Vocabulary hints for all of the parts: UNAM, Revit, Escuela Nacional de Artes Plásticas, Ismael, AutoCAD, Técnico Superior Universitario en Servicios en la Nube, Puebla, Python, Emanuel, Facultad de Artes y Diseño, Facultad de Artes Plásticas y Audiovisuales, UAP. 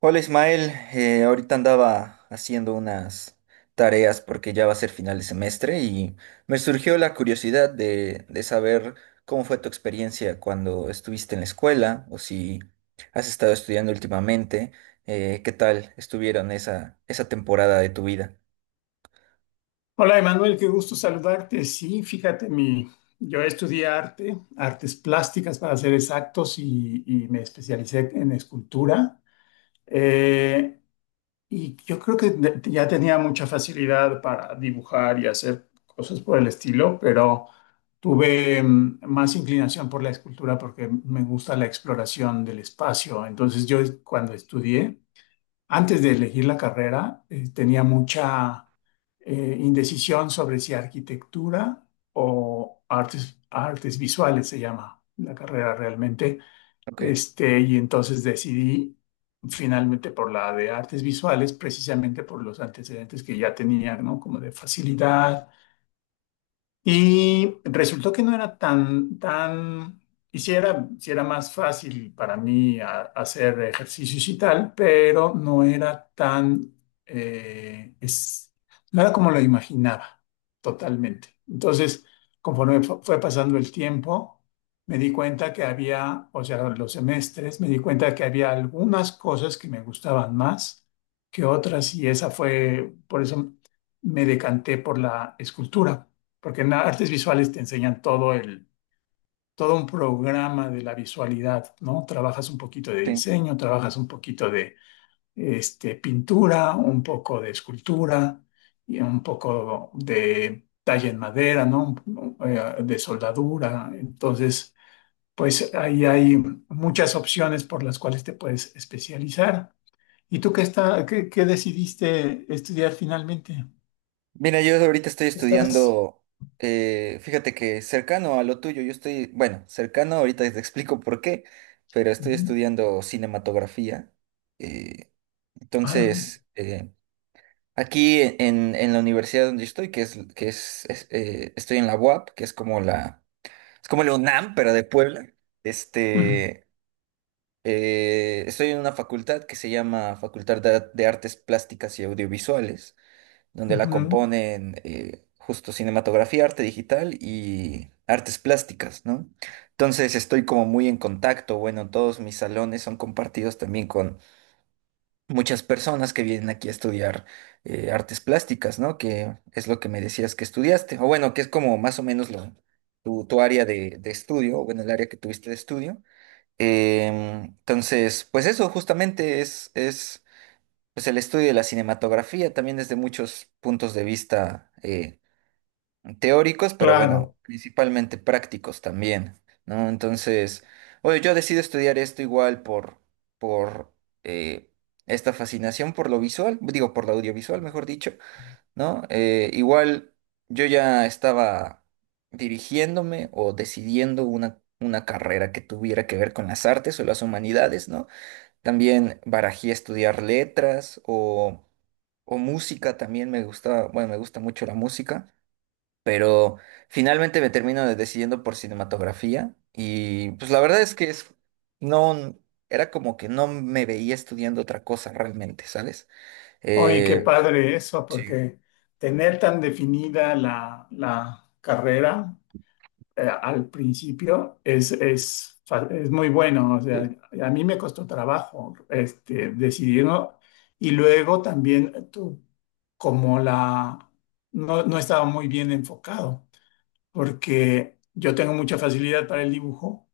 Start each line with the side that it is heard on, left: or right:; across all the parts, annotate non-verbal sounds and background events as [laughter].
right: Hola, Ismael. Ahorita andaba haciendo unas tareas porque ya va a ser final de semestre y me surgió la curiosidad de saber cómo fue tu experiencia cuando estuviste en la escuela o si has estado estudiando últimamente. Qué tal estuvieron esa temporada de tu vida.
left: Hola, Emanuel, qué gusto saludarte. Sí, fíjate, yo estudié artes plásticas para ser exactos, y me especialicé en escultura. Eh, y yo creo que ya tenía mucha facilidad para dibujar y hacer cosas por el estilo, pero tuve más inclinación por la escultura porque me gusta la exploración del espacio. Entonces yo cuando estudié antes de elegir la carrera, tenía mucha indecisión sobre si arquitectura o artes visuales se llama la carrera realmente.
right: Ok,
left: Y entonces decidí finalmente por la de artes visuales, precisamente por los antecedentes que ya tenía, ¿no? Como de facilidad y resultó que no era y sí era más fácil para mí hacer ejercicios y tal, pero no era tan, eh, es, no era como lo imaginaba totalmente. Entonces, conforme fue pasando el tiempo, me di cuenta que había, o sea, los semestres, me di cuenta que había algunas cosas que me gustaban más que otras, y esa fue, por eso me decanté por la escultura porque en artes visuales te enseñan todo un programa de la visualidad, ¿no? Trabajas un poquito de
right: sí.
left: diseño, trabajas un poquito de pintura, un poco de escultura y un poco de talla en madera, ¿no? De soldadura. Entonces, pues ahí hay muchas opciones por las cuales te puedes especializar. ¿Y tú qué decidiste estudiar finalmente?
right: Mira, yo ahorita estoy
left: Estás.
right: estudiando, fíjate que cercano a lo tuyo, yo estoy, bueno, cercano, ahorita te explico por qué, pero estoy
left: Ujú.
right: estudiando cinematografía. eh,
left: Ah, no.
right: entonces, eh, Aquí en la universidad donde estoy, estoy en la UAP, que es como es como la UNAM, pero de Puebla. este, Estoy en una facultad que se llama Facultad de Artes Plásticas y Audiovisuales, donde la
left: Ujú.
right: componen justo cinematografía, arte digital y artes plásticas, ¿no? Entonces estoy como muy en contacto, bueno, todos mis salones son compartidos también con muchas personas que vienen aquí a estudiar artes plásticas, ¿no? Que es lo que me decías que estudiaste, o bueno, que es como más o menos tu área de estudio, o bueno, el área que tuviste de estudio. Entonces, pues eso justamente es pues el estudio de la cinematografía también desde muchos puntos de vista teóricos, pero bueno,
left: Claro,
right: principalmente prácticos también, ¿no? Entonces, oye, yo decido estudiar esto igual por eh, esta fascinación por lo visual, digo, por lo audiovisual, mejor dicho, ¿no? Igual yo ya estaba dirigiéndome o decidiendo una carrera que tuviera que ver con las artes o las humanidades, ¿no? También barajé estudiar letras o música, también me gusta, bueno, me gusta mucho la música, pero finalmente me decidiendo por cinematografía y pues la verdad es que es, no, era como que no me veía estudiando otra cosa realmente, ¿sabes?
left: oye, qué
right: Eh,
left: padre eso,
right: Sí,
left: porque tener tan definida la carrera al principio es muy bueno. O sea, a mí me costó trabajo decidirlo y luego también como la, no estaba muy bien enfocado. Porque yo tengo mucha facilidad para el dibujo,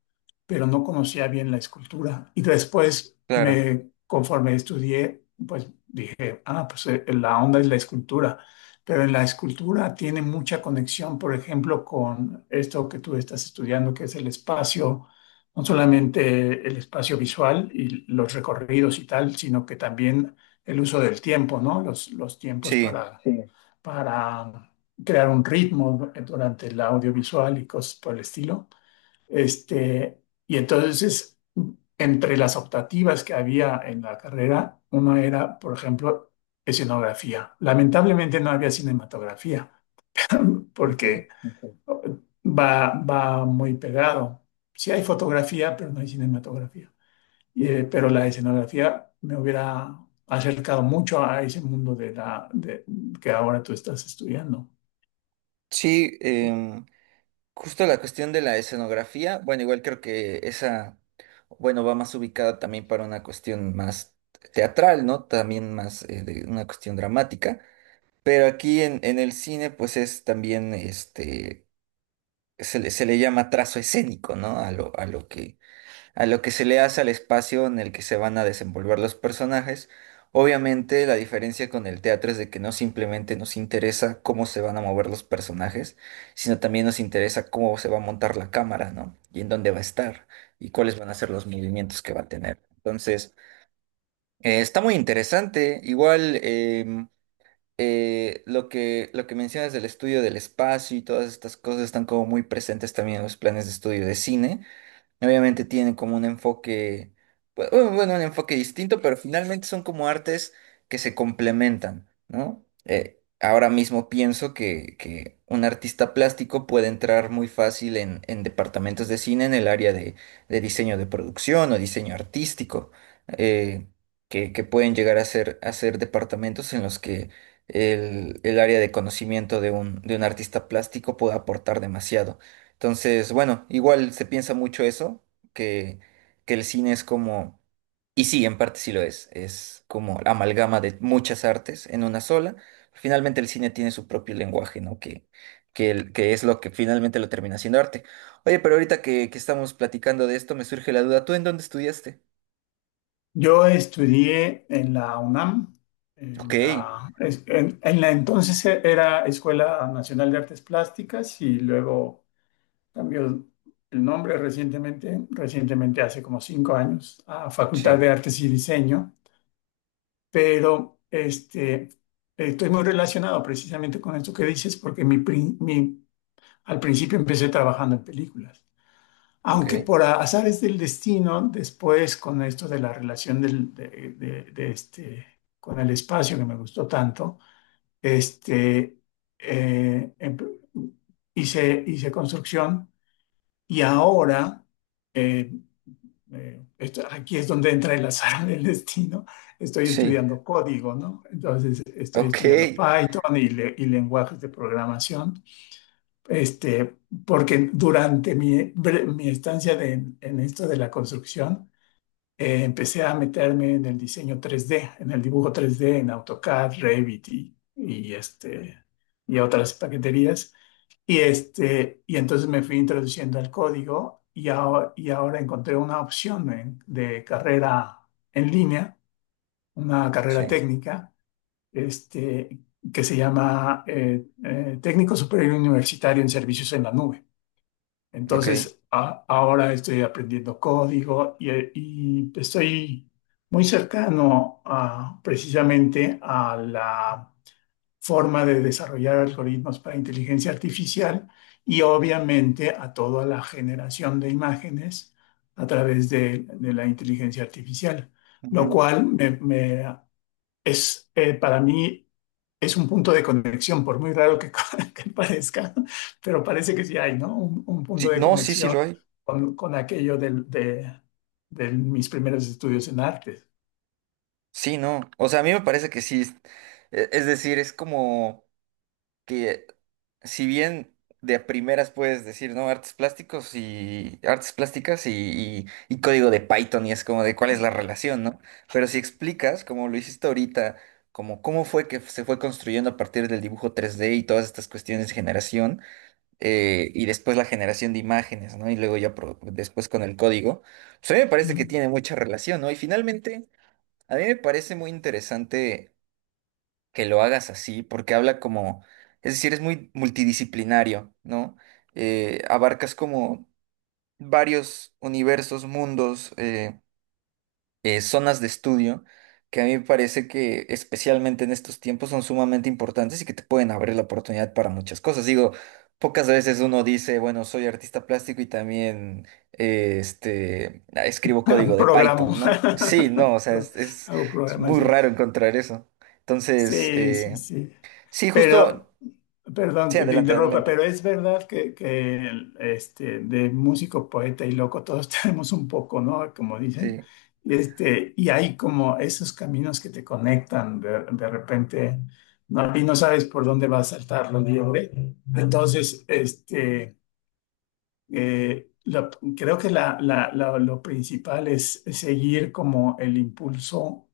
left: pero no conocía bien la escultura. Y después,
right: claro,
left: conforme estudié, pues dije, ah, pues la onda es la escultura. Pero en la escultura tiene mucha conexión, por ejemplo, con esto que tú estás estudiando, que es el espacio, no solamente el espacio visual y los recorridos y tal, sino que también el uso del tiempo, ¿no? Los tiempos
right: sí,
left: para, sí, para crear un ritmo durante el audiovisual y cosas por el estilo. Y entonces, entre las optativas que había en la carrera, una era, por ejemplo, escenografía. Lamentablemente no había cinematografía,
right: ok.
left: porque Ok. Va, va muy pegado. Sí hay fotografía, pero no hay cinematografía. Pero la escenografía me hubiera acercado mucho a ese mundo de que ahora tú estás estudiando.
right: Sí. Justo la cuestión de la escenografía, bueno, igual creo que esa, bueno, va más ubicada también para una cuestión más teatral, ¿no? También más de una cuestión dramática, pero aquí en el cine pues es también, este, se le llama trazo escénico, ¿no? A lo que a lo que se le hace al espacio en el que se van a desenvolver los personajes. Obviamente la diferencia con el teatro es de que no simplemente nos interesa cómo se van a mover los personajes, sino también nos interesa cómo se va a montar la cámara, ¿no? Y en dónde va a estar y cuáles van a ser los movimientos que va a tener. Entonces, está muy interesante. Igual, lo lo que mencionas del estudio del espacio y todas estas cosas están como muy presentes también en los planes de estudio de cine. Obviamente tienen como un enfoque, bueno, un enfoque distinto, pero finalmente son como artes que se complementan, ¿no? Ahora mismo pienso que un artista plástico puede entrar muy fácil en departamentos de cine en el área de diseño de producción o diseño artístico, eh, que pueden llegar a ser departamentos en los que el área de conocimiento de de un artista plástico puede aportar demasiado. Entonces, bueno, igual se piensa mucho eso, que, que el cine es como, y sí, en parte sí lo es como la amalgama de muchas artes en una sola. Finalmente el cine tiene su propio lenguaje, ¿no? Que es lo que finalmente lo termina siendo arte. Oye, pero ahorita que estamos platicando de esto, me surge la duda, ¿tú en dónde estudiaste?
left: Yo estudié en la UNAM,
right: Ok,
left: en la entonces era Escuela Nacional de Artes Plásticas y luego cambió el nombre recientemente, recientemente hace como cinco años, a Facultad
right: sí,
left: de Artes y Diseño, pero este, estoy muy relacionado precisamente con esto que dices porque mi, al principio empecé trabajando en películas.
right: ok,
left: Aunque por azares del destino, después con esto de la relación de- de este, con el espacio que me gustó tanto, este, eh, em- hice construcción y ahora, eh, aquí es donde entra el azar del destino, estoy
right: sí,
left: estudiando código, ¿no? Entonces estoy
right: ok,
left: estudiando Python y y lenguajes de programación este, porque durante mi, mi estancia en esto de la construcción, empecé a meterme en el diseño tres d en el dibujo tres d en AutoCAD, Revit y otras paqueterías. Y entonces me fui introduciendo al código y ahora encontré una opción de carrera en línea, una
right: sí,
left: carrera técnica, este, que se llama Técnico Superior Universitario en Servicios en la Nube.
right: ok.
left: Entonces, ahora estoy aprendiendo código y estoy muy cercano a, precisamente a la forma de desarrollar algoritmos para inteligencia artificial y obviamente a toda la generación de imágenes a través de la inteligencia artificial, lo
right: Ujú.
left: cual me- me- es para mí es un punto de conexión, por muy raro que, [laughs] que parezca, pero parece que sí hay, ¿no? Un punto
right: Sí,
left: de
right: no, sí, sí
left: conexión
right: lo hay.
left: con aquello de mis primeros estudios en arte.
right: Sí, no. O sea, a mí me parece que sí. Es es decir, es como que si bien de a primeras puedes decir, ¿no? Artes plásticos y artes plásticas y y código de Python y es como de cuál es la relación, ¿no? Pero si explicas, como lo hiciste ahorita, como cómo fue que se fue construyendo a partir del dibujo tres d y todas estas cuestiones de generación y después la generación de imágenes, ¿no? Y luego ya después con el código. Pues a mí me parece que tiene
left: [laughs]
right: mucha relación, ¿no? Y finalmente... A mí me parece muy interesante que lo hagas así, porque habla como, es decir, es muy multidisciplinario, ¿no? Abarcas como varios universos, mundos, zonas de estudio que a mí me parece que especialmente en estos tiempos son sumamente importantes y que te pueden abrir la oportunidad para muchas cosas. Digo, pocas veces uno dice, bueno, soy artista plástico y también ah, escribo código de Python,
left: Programo,
right: ¿no? Sí, no, o
left: [laughs]
right: sea,
left: Pro- hago
right: es muy
left: programación.
right: raro encontrar eso. Entonces,
left: Sí, sí, sí.
right: sí,
left: Pero,
right: justo,
left: perdón
right: sí,
left: que te
right: adelante,
left: interrumpa, pero
right: adelante.
left: es verdad que el, este, de músico, poeta y loco todos [laughs] tenemos un poco, ¿no? Como dicen.
right: Sí,
left: Este, y hay como esos caminos que te conectan de repente, ¿no? Y no sabes por dónde va a saltar la liebre. Entonces, este... Eh, la- creo que lo principal es seguir como el impulso,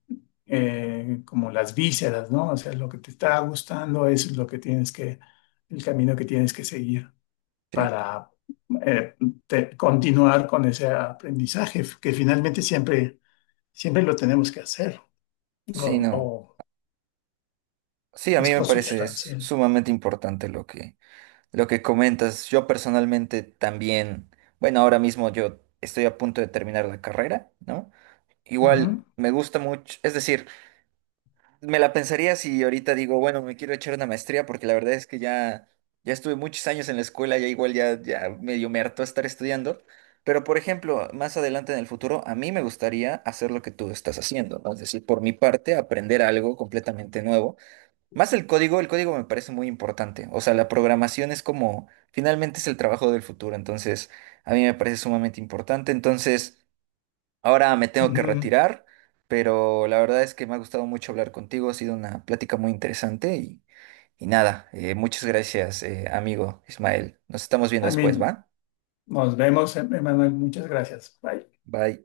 left: como las vísceras, ¿no? O sea, lo que te está gustando es lo que tienes que, el camino que tienes que seguir
right: sí,
left: para eh, continuar con ese aprendizaje, que finalmente siempre, siempre lo tenemos que hacer,
right: sí, no.
left: o
right: Sí, a
left: es
right: mí me parece es
left: consustancial.
right: sumamente importante lo que lo que comentas. Yo personalmente también, bueno, ahora mismo yo estoy a punto de terminar la carrera, ¿no? Igual
left: Ujú,
right: me gusta mucho, es decir, me la pensaría si ahorita digo, bueno, me quiero echar una maestría porque la verdad es que ya estuve muchos años en la escuela, ya igual ya medio me hartó estar estudiando, pero por ejemplo, más adelante en el futuro a mí me gustaría hacer lo que tú estás haciendo, ¿no? Es decir, por mi parte aprender algo completamente nuevo, más el código. El código me parece muy importante. O sea, la programación es como, finalmente es el trabajo del futuro, entonces a mí me parece sumamente importante. Entonces, ahora me tengo que
left: ujú.
right: retirar, pero la verdad es que me ha gustado mucho hablar contigo, ha sido una plática muy interesante y nada, muchas gracias, amigo Ismael. Nos estamos viendo
left: A
right: después,
left: mí,
right: ¿va?
left: nos vemos, Emanuel, muchas gracias. Bye.
right: Bye.